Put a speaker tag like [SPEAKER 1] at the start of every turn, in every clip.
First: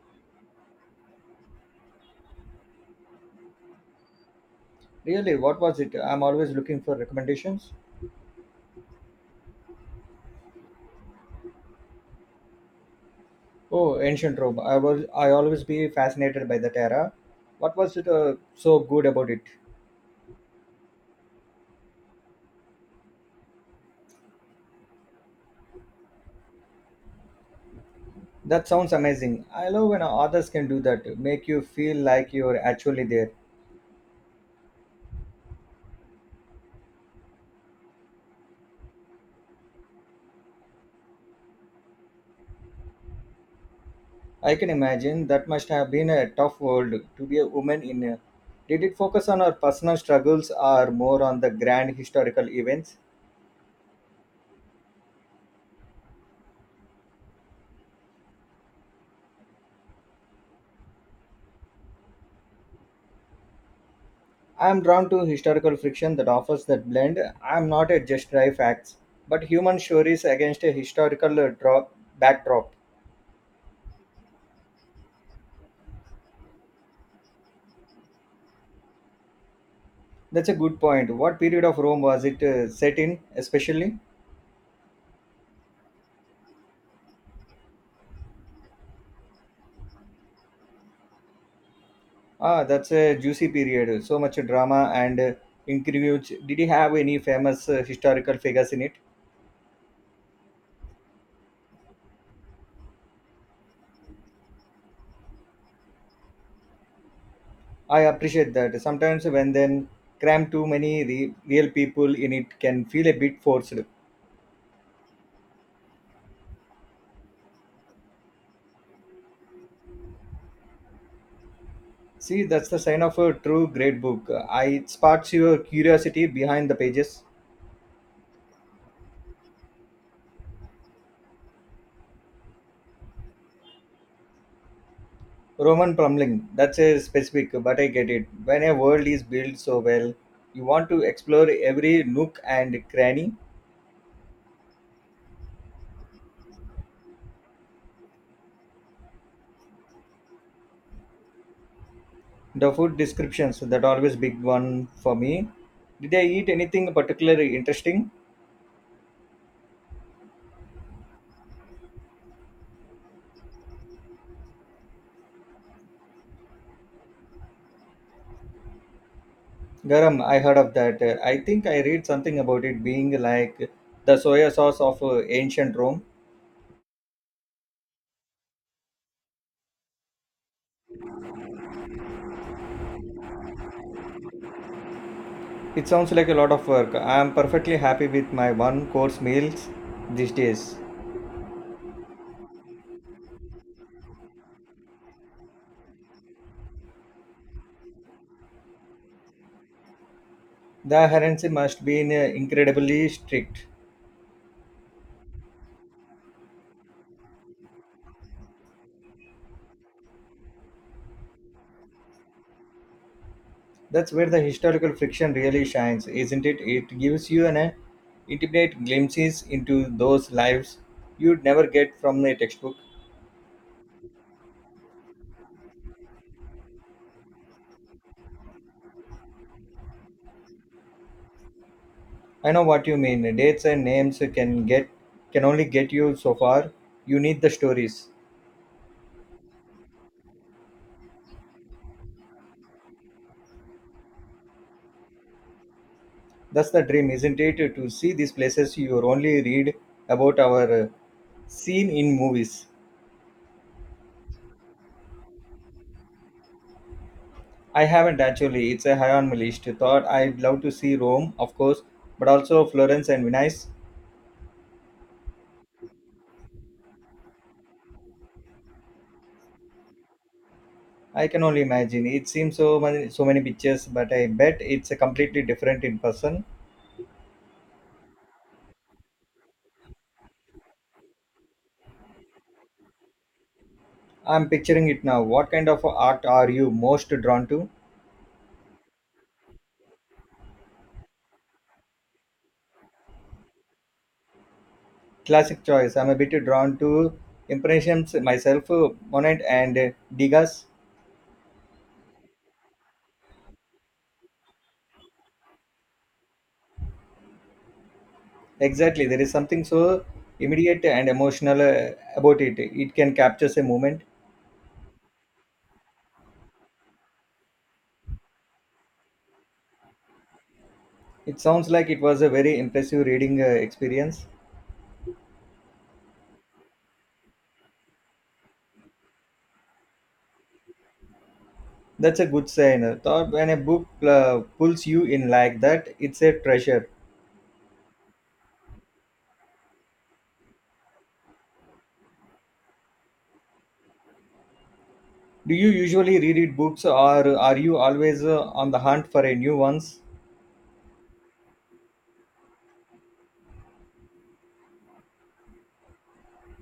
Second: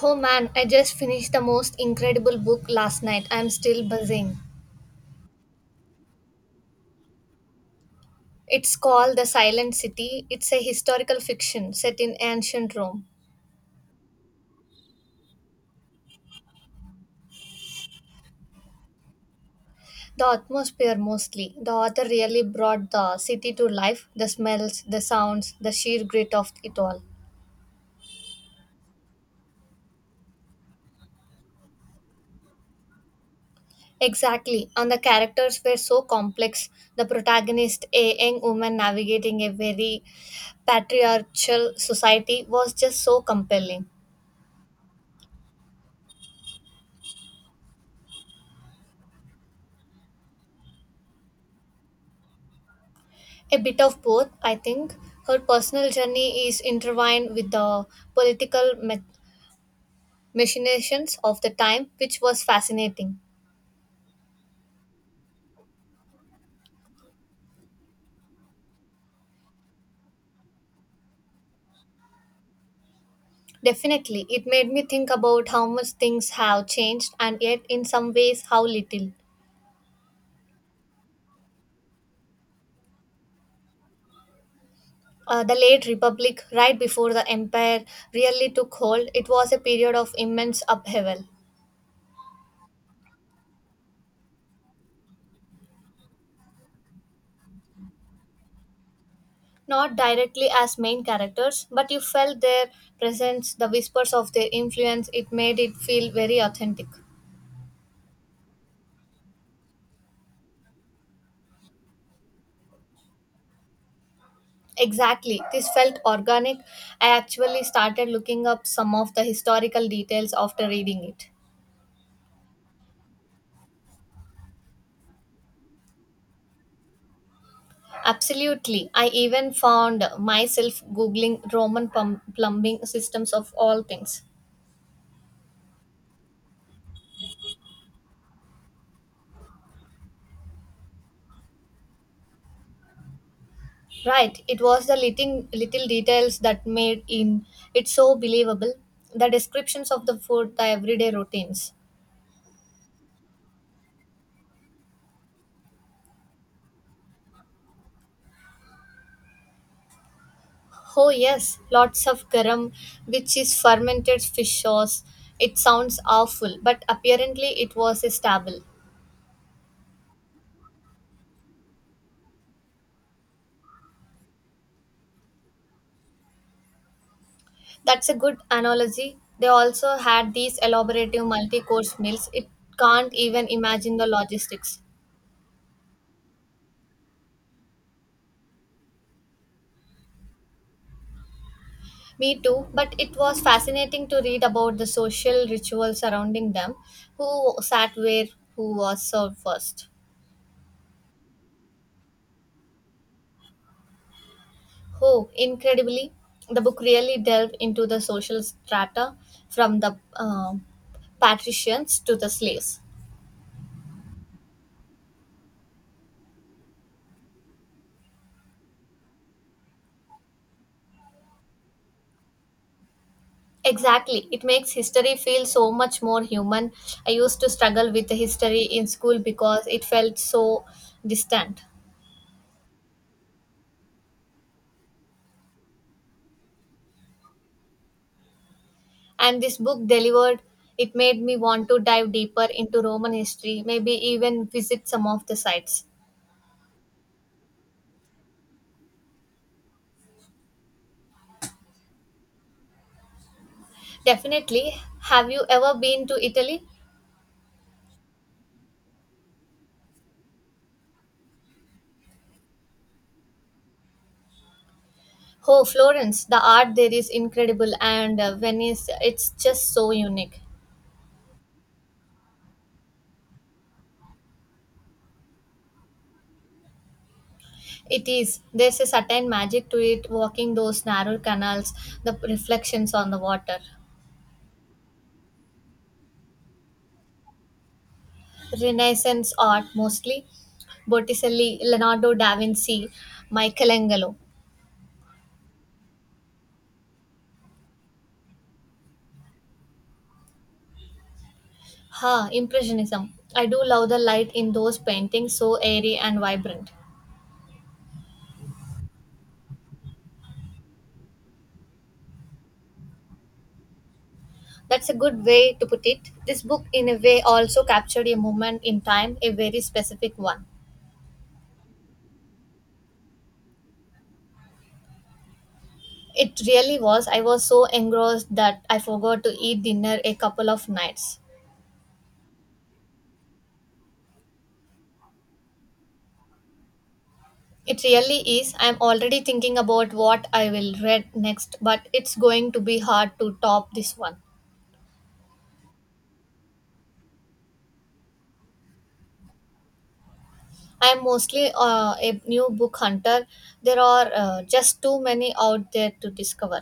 [SPEAKER 1] Oh man, I just finished the most incredible book last night. I'm still buzzing.
[SPEAKER 2] Really, what was it? I'm always looking for recommendations.
[SPEAKER 1] It's called The Silent City. It's a historical fiction set in ancient Rome.
[SPEAKER 2] Oh, ancient Rome. I always be fascinated by that era. What was it so good about it?
[SPEAKER 1] The atmosphere mostly. The author really brought the city to life, the smells, the sounds, the sheer grit of it all.
[SPEAKER 2] That sounds amazing. I love when authors can do that, make you feel like you're actually there.
[SPEAKER 1] Exactly, and the characters were so complex. The protagonist, a young woman navigating a very patriarchal society, was just so compelling.
[SPEAKER 2] I can imagine that must have been a tough world to be a woman in. Did it focus on our personal struggles or more on the grand historical events?
[SPEAKER 1] A bit of both, I think. Her personal journey is intertwined with the political ma- machinations of the time, which was fascinating.
[SPEAKER 2] I am drawn to historical fiction that offers that blend. I am not at just dry facts, but human stories against a backdrop.
[SPEAKER 1] Definitely, it made me think about how much things have changed and yet, in some ways, how little.
[SPEAKER 2] That's a good point. What period of Rome was it set in, especially?
[SPEAKER 1] The late Republic, right before the Empire really took hold, it was a period of immense upheaval.
[SPEAKER 2] Ah, that's a juicy period. So much drama and intrigues. Did he have any famous historical figures in it?
[SPEAKER 1] Not directly as main characters, but you felt their presence, the whispers of their influence, it made it feel very authentic.
[SPEAKER 2] I appreciate that. Sometimes when then cram too many real people in it can feel a bit forced.
[SPEAKER 1] Exactly. This felt organic. I actually started looking up some of the historical details after reading it.
[SPEAKER 2] See, that's the sign of a true great book. I it sparks your curiosity behind the pages.
[SPEAKER 1] Absolutely. I even found myself Googling plumbing systems of all things.
[SPEAKER 2] Roman Plumling, that's a specific, but I get it. When a world is built so well, you want to explore every nook and cranny.
[SPEAKER 1] Right. It was the little details that made in it so believable. The descriptions of the food, the everyday routines.
[SPEAKER 2] The food descriptions, that always big one for me. Did they eat anything particularly interesting?
[SPEAKER 1] Oh, yes. Lots of garam, which is fermented fish sauce. It sounds awful, but apparently it was a staple.
[SPEAKER 2] Garam, I heard of that. I think I read something about it being like the soya sauce of ancient Rome.
[SPEAKER 1] That's a good analogy. They also had these elaborative multi course meals. It can't even imagine the logistics.
[SPEAKER 2] It sounds like a lot of work. I am perfectly happy with my one course meals these days.
[SPEAKER 1] Me too, but it was fascinating to read about the social rituals surrounding them, who sat where, who was served first.
[SPEAKER 2] The adherence must be incredibly strict.
[SPEAKER 1] Oh, incredibly, the book really delved into the social strata from the um patricians to the slaves.
[SPEAKER 2] That's where the historical fiction really shines, isn't it? It gives you an intimate glimpses into those lives you'd never get from a textbook.
[SPEAKER 1] Exactly. It makes history feel so much more human. I used to struggle with the history in school because it felt so distant.
[SPEAKER 2] I know what you mean. Dates and names can only get you so far. You need the stories.
[SPEAKER 1] And this book delivered, it made me want to dive deeper into Roman history, maybe even visit some of the sites.
[SPEAKER 2] That's the dream, isn't it? To see these places you only read about our seen in movies.
[SPEAKER 1] Definitely. Have you ever been to Italy?
[SPEAKER 2] I haven't actually. It's a high on my list. Thought I'd love to see Rome, of course, but also Florence and Venice.
[SPEAKER 1] Oh, Florence, the art there is incredible, and Venice, it's just so unique.
[SPEAKER 2] I can only imagine. It seems so many pictures, but I bet it's a completely different in person.
[SPEAKER 1] It is. There's a certain magic to it, walking those narrow canals, the reflections on the water.
[SPEAKER 2] I'm picturing it now. What kind of art are you most drawn to?
[SPEAKER 1] Renaissance art mostly, Botticelli, Leonardo da Vinci, Michelangelo.
[SPEAKER 2] Classic choice. I'm a bit drawn to impressions myself, Monet and Degas.
[SPEAKER 1] Ha, Impressionism. I do love the light in those paintings, so airy and vibrant.
[SPEAKER 2] Exactly. There is something so immediate and emotional about it. It can capture a moment.
[SPEAKER 1] That's a good way to put it. This book, in a way, also captured a moment in time, a very specific one.
[SPEAKER 2] It sounds like it was a very impressive reading experience.
[SPEAKER 1] It really was. I was so engrossed that I forgot to eat dinner a couple of nights.
[SPEAKER 2] That's a good sign. Thought when a book pulls you in like that, it's a treasure.
[SPEAKER 1] It really is. I'm already thinking about what I will read next, but it's going to be hard to top this one.
[SPEAKER 2] Do you usually reread books, or are you always on the hunt for a new ones?
[SPEAKER 1] I'm mostly a new book hunter. There are just too many out there to discover.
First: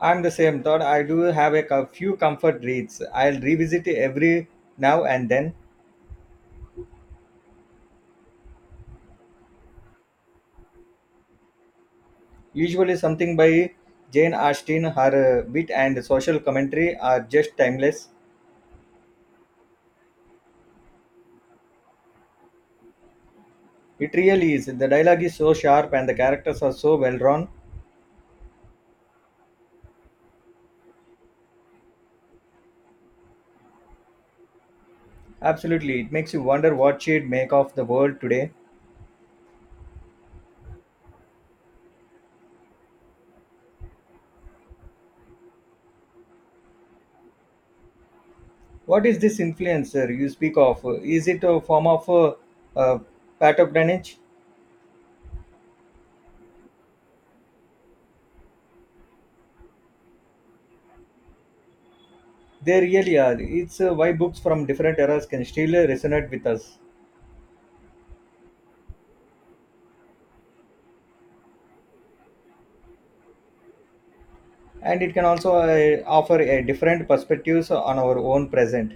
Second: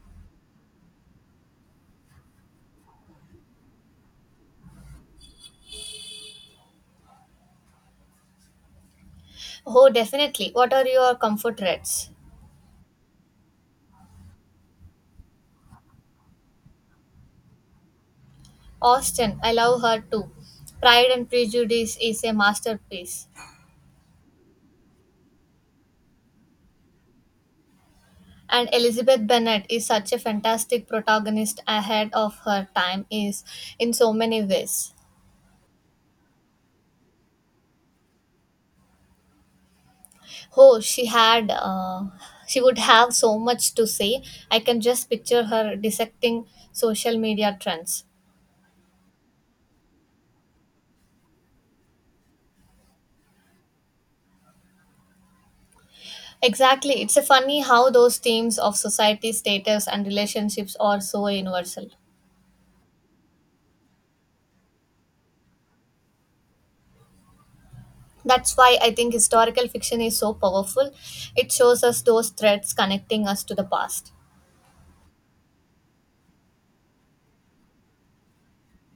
[SPEAKER 2] I'm the same. Thought I do have a few comfort reads. I'll revisit every now and then.
[SPEAKER 1] Oh, definitely. What are your comfort reads?
[SPEAKER 2] Usually something by Jane Austen. Her wit and social commentary are just timeless.
[SPEAKER 1] Austen, I love her too. Pride and Prejudice is a masterpiece.
[SPEAKER 2] It really is. The dialogue is so sharp and the characters are so well drawn.
[SPEAKER 1] And Elizabeth Bennet is such a fantastic protagonist, ahead of her time is in so many ways.
[SPEAKER 2] Absolutely, it makes you wonder what she'd make of the world today.
[SPEAKER 1] Oh, she had uh, she would have so much to say. I can just picture her dissecting social media trends.
[SPEAKER 2] What is this influencer you speak of? Is it a form of uh, patronage?
[SPEAKER 1] Exactly. It's a funny how those themes of society, status, and relationships are so universal.
[SPEAKER 2] They really are. It's why books from different eras can still resonate with us,
[SPEAKER 1] That's why I think historical fiction is so powerful. It shows us those threads connecting us to the past.
[SPEAKER 2] and it can also offer a different perspectives on our own present.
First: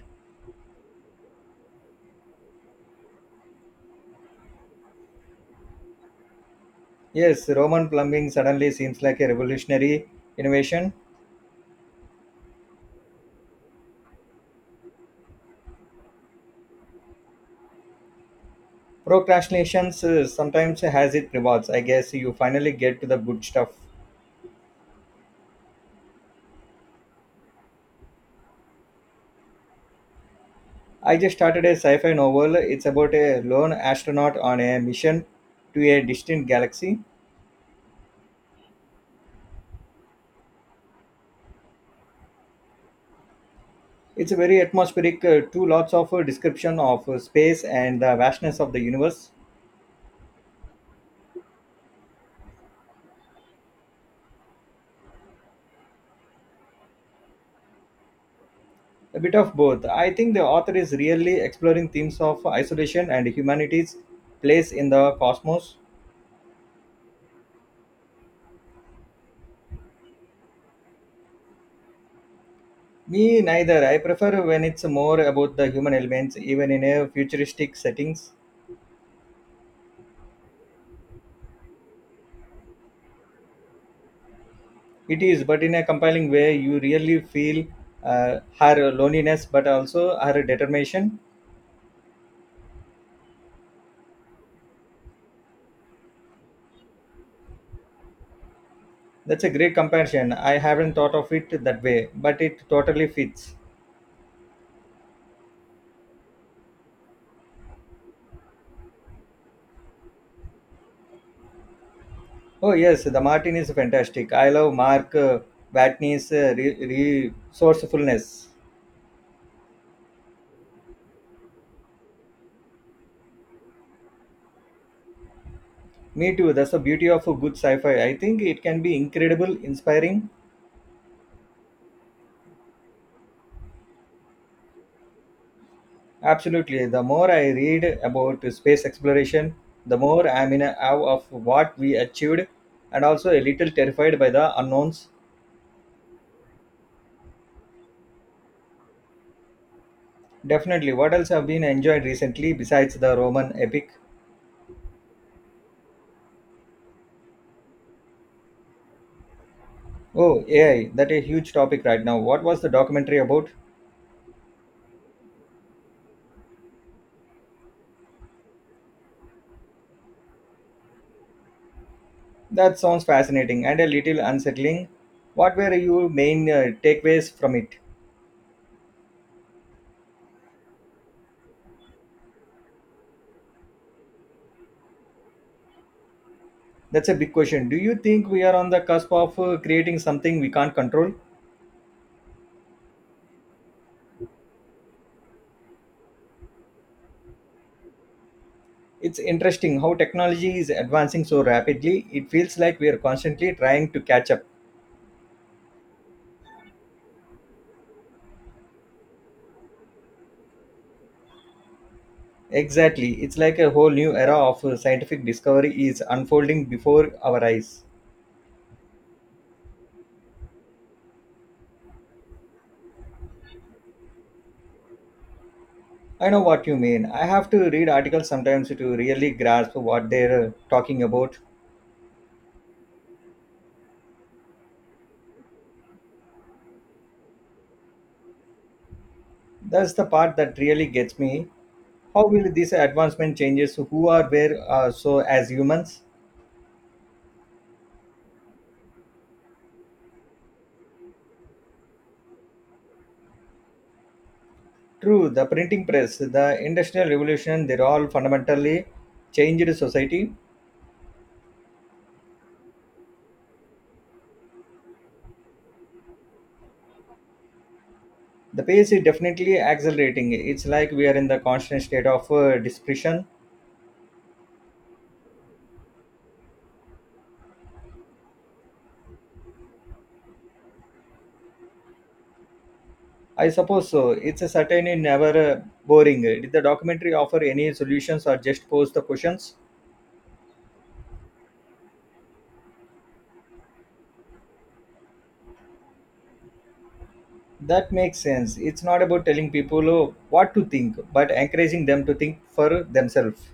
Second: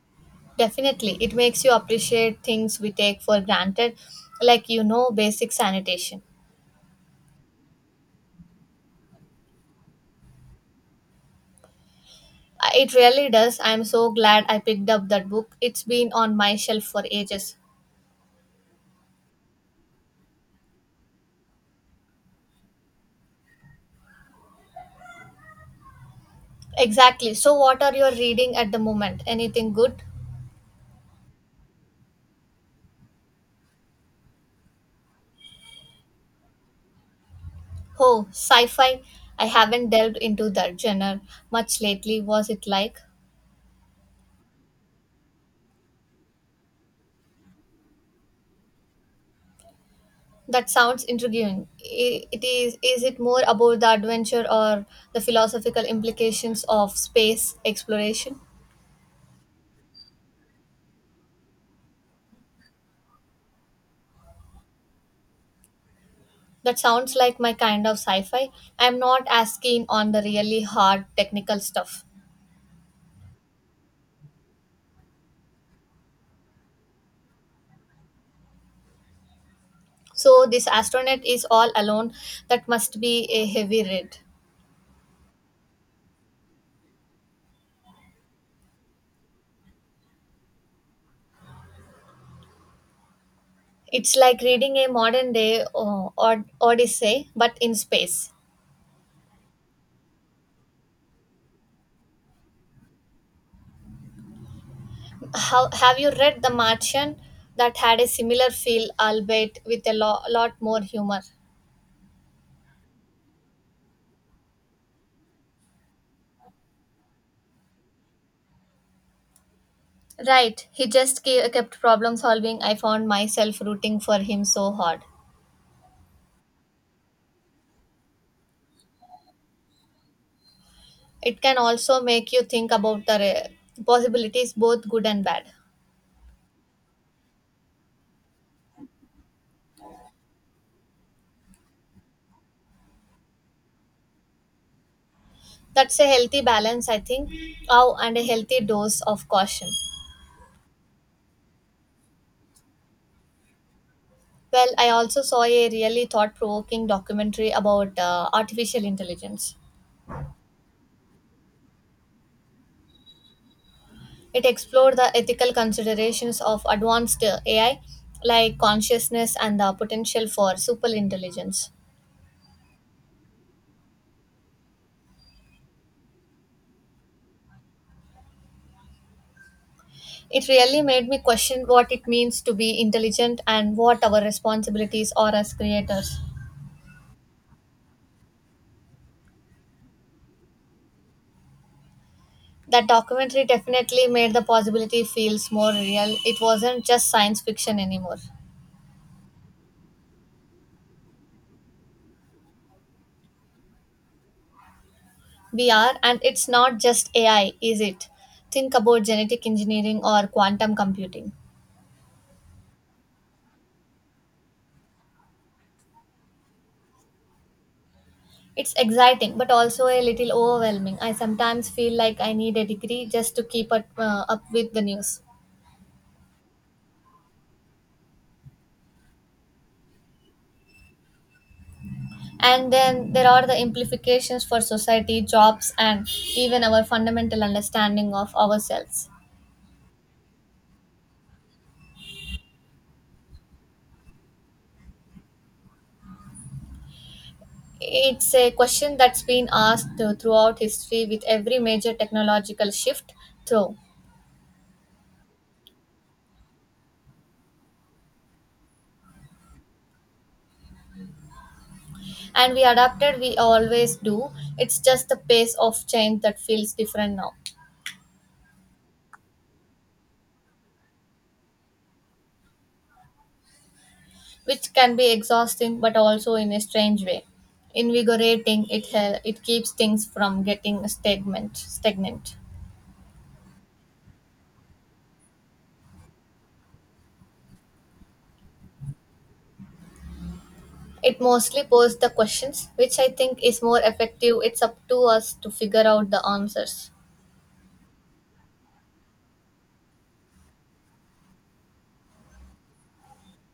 [SPEAKER 1] Definitely, it makes you appreciate things we take for granted, like basic sanitation.
[SPEAKER 2] Yes, Roman plumbing suddenly seems like a revolutionary innovation.
[SPEAKER 1] It really does. I'm so glad I picked up that book. It's been on my shelf for ages.
[SPEAKER 2] Procrastinations sometimes has its rewards. I guess you finally get to the good stuff.
[SPEAKER 1] Exactly. So, what are you reading at the moment? Anything good?
[SPEAKER 2] I just started a sci fi novel. It's about a lone astronaut on a mission to a distant galaxy.
[SPEAKER 1] Oh, sci-fi. I haven't delved into that genre much lately. Was it like?
[SPEAKER 2] It's a very atmospheric, too lots of description of space and the vastness of the universe.
[SPEAKER 1] That sounds intriguing. I- It is it more about the adventure or the philosophical implications of space exploration?
[SPEAKER 2] A bit of both. I think the author is really exploring themes of isolation and humanity's place in the cosmos.
[SPEAKER 1] That sounds like my kind of sci-fi. I'm not as keen on the really hard technical stuff.
[SPEAKER 2] Me neither. I prefer when it's more about the human elements, even in a futuristic settings.
[SPEAKER 1] So this astronaut is all alone. That must be a heavy read.
[SPEAKER 2] It is, but in a compelling way, you really feel her loneliness, but also her determination.
[SPEAKER 1] It's like reading a modern day Odyssey, but in space.
[SPEAKER 2] That's a great comparison. I haven't thought of it that way, but it totally fits.
[SPEAKER 1] How, have you read The Martian? That had a similar feel, albeit with a lot more humor.
[SPEAKER 2] Oh yes, the Martin is fantastic. I love Mark Watney's resourcefulness.
[SPEAKER 1] Right, he just kept problem solving. I found myself rooting for him so hard.
[SPEAKER 2] Me too. That's the beauty of a good sci-fi. I think it can be incredible, inspiring.
[SPEAKER 1] It can also make you think about the possibilities, both good and bad.
[SPEAKER 2] Absolutely. The more I read about space exploration, the more I'm in awe of what we achieved and also a little terrified by the unknowns.
[SPEAKER 1] That's a healthy balance, I think. Oh, and a healthy dose of caution.
[SPEAKER 2] Definitely. What else have been enjoyed recently besides the Roman epic?
[SPEAKER 1] Well, I also saw a really thought provoking documentary about artificial intelligence.
[SPEAKER 2] Oh, AI, that a huge topic right now. What was the documentary about?
[SPEAKER 1] It explored the ethical considerations of advanced AI, like consciousness and the potential for superintelligence.
[SPEAKER 2] That sounds fascinating and a little unsettling. What were your main takeaways from it?
[SPEAKER 1] It really made me question what it means to be intelligent and what our responsibilities are as creators.
[SPEAKER 2] That's a big question. Do you think we are on the cusp of creating something we can't control?
[SPEAKER 1] That documentary definitely made the possibility feels more real. It wasn't just science fiction anymore.
[SPEAKER 2] It's interesting how technology is advancing so rapidly. It feels like we are constantly trying to catch up.
[SPEAKER 1] We are, and it's not just AI, is it? Think about genetic engineering or quantum computing.
[SPEAKER 2] Exactly. It's like a whole new era of scientific discovery is unfolding before our eyes.
[SPEAKER 1] It's exciting, but also a little overwhelming. I sometimes feel like I need a degree just to keep up, up with the news.
[SPEAKER 2] I know what you mean. I have to read articles sometimes to really grasp what they're talking about.
[SPEAKER 1] And then there are the implications for society, jobs, and even our fundamental understanding of ourselves.
[SPEAKER 2] That's the part that really gets me. How will this advancement changes who are where so as humans?
[SPEAKER 1] It's a question that's been asked throughout history with every major technological shift, through.
[SPEAKER 2] True, the printing press, the industrial revolution, they're all fundamentally changed society.
[SPEAKER 1] And we adapted, we always do. It's just the pace of change that feels different now.
[SPEAKER 2] The pace is definitely accelerating. It's like we are in the constant state of discretion.
[SPEAKER 1] Which can be exhausting but also, in a strange way, invigorating. It keeps things from getting stagnant.
[SPEAKER 2] I suppose so. It's a certainly never boring. Did the documentary offer any solutions or just pose the questions?
[SPEAKER 1] It mostly poses the questions, which I think is more effective. It's up to us to figure out the answers.
[SPEAKER 2] That makes sense. It's not about telling people what to think, but encouraging them to think for themselves.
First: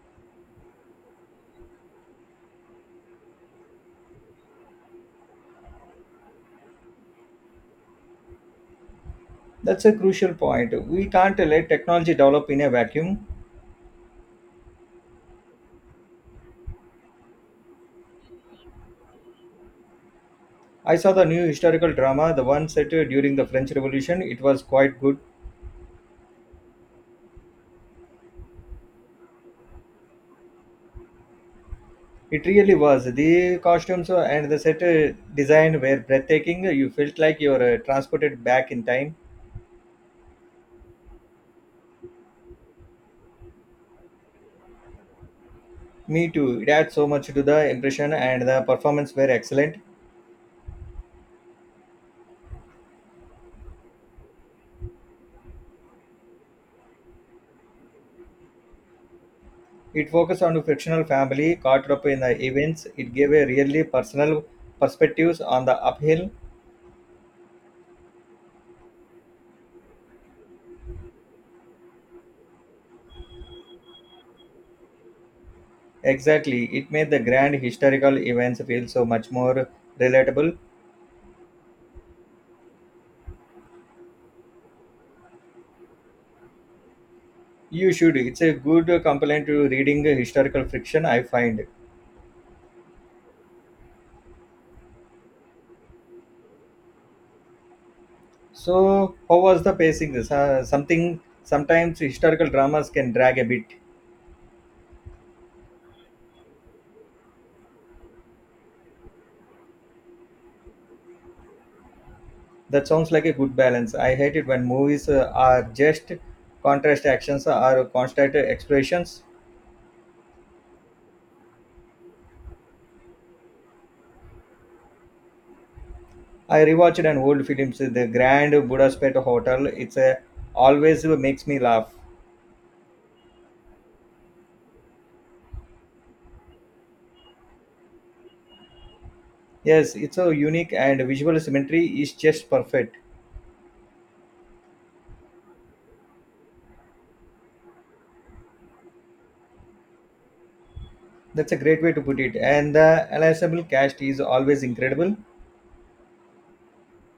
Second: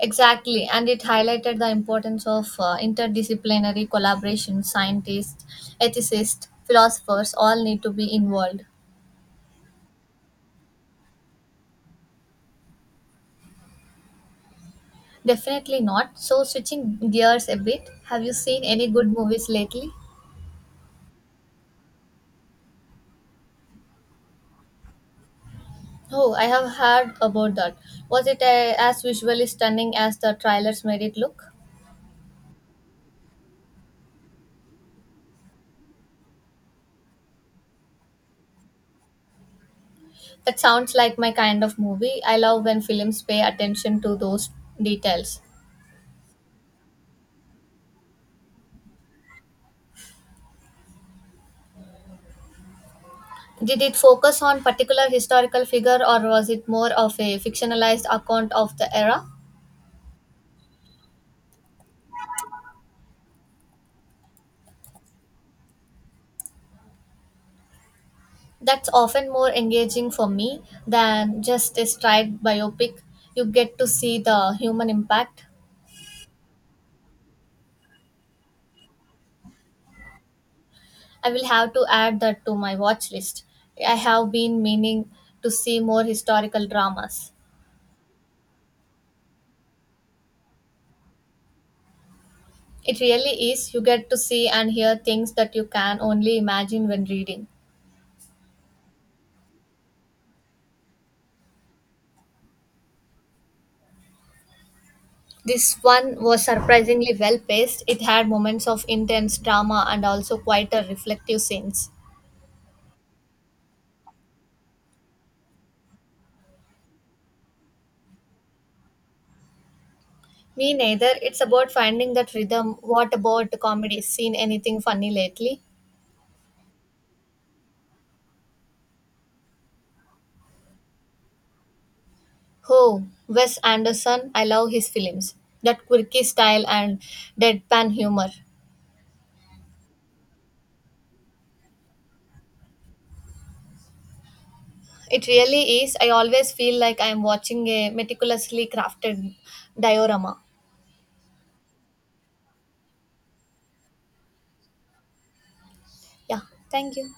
[SPEAKER 1] Exactly, and it highlighted the importance of interdisciplinary collaboration. Scientists, ethicists, philosophers all need to be involved.
[SPEAKER 2] That's a crucial point. We can't let technology develop in a vacuum.
[SPEAKER 1] Definitely not. So, switching gears a bit, have you seen any good movies lately?
[SPEAKER 2] I saw the new historical drama, the one set during the French Revolution. It was quite good.
[SPEAKER 1] Oh, I have heard about that. Was it as visually stunning as the trailers made it look?
[SPEAKER 2] It really was. The costumes and the set design were breathtaking. You felt like you were transported back in time.
[SPEAKER 1] That sounds like my kind of movie. I love when films pay attention to those details.
[SPEAKER 2] Me too. It adds so much to the impression, and the performance were excellent.
[SPEAKER 1] Did it focus on particular historical figure or was it more of a fictionalized account of the era?
[SPEAKER 2] It focused on a fictional family caught up in the events. It gave a really personal perspectives on the uphill.
[SPEAKER 1] That's often more engaging for me than just a straight biopic. You get to see the human impact.
[SPEAKER 2] Exactly. It made the grand historical events feel so much more relatable.
[SPEAKER 1] I will have to add that to my watch list. I have been meaning to see more historical dramas.
[SPEAKER 2] You should. It's a good complement to reading historical fiction, I find.
[SPEAKER 1] It really is, you get to see and hear things that you can only imagine when reading.
[SPEAKER 2] So, how was the pacing? This something Sometimes historical dramas can drag a bit.
[SPEAKER 1] This one was surprisingly well paced. It had moments of intense drama and also quieter reflective scenes.
[SPEAKER 2] That sounds like a good balance. I hate it when movies are just contrast actions or constant explorations.
[SPEAKER 1] Me neither. It's about finding that rhythm. What about comedy? Seen anything funny lately?
[SPEAKER 2] I rewatched an old film, so The Grand Budapest Hotel. It's a always makes me laugh.
[SPEAKER 1] Oh, Wes Anderson. I love his films. That quirky style and deadpan humor.
[SPEAKER 2] Yes, it's so unique and visual symmetry is just perfect.
[SPEAKER 1] It really is. I always feel like I am watching a meticulously crafted diorama.
[SPEAKER 2] That's a great way to put it. And the ensemble cast is always incredible.
[SPEAKER 1] Yeah, thank you.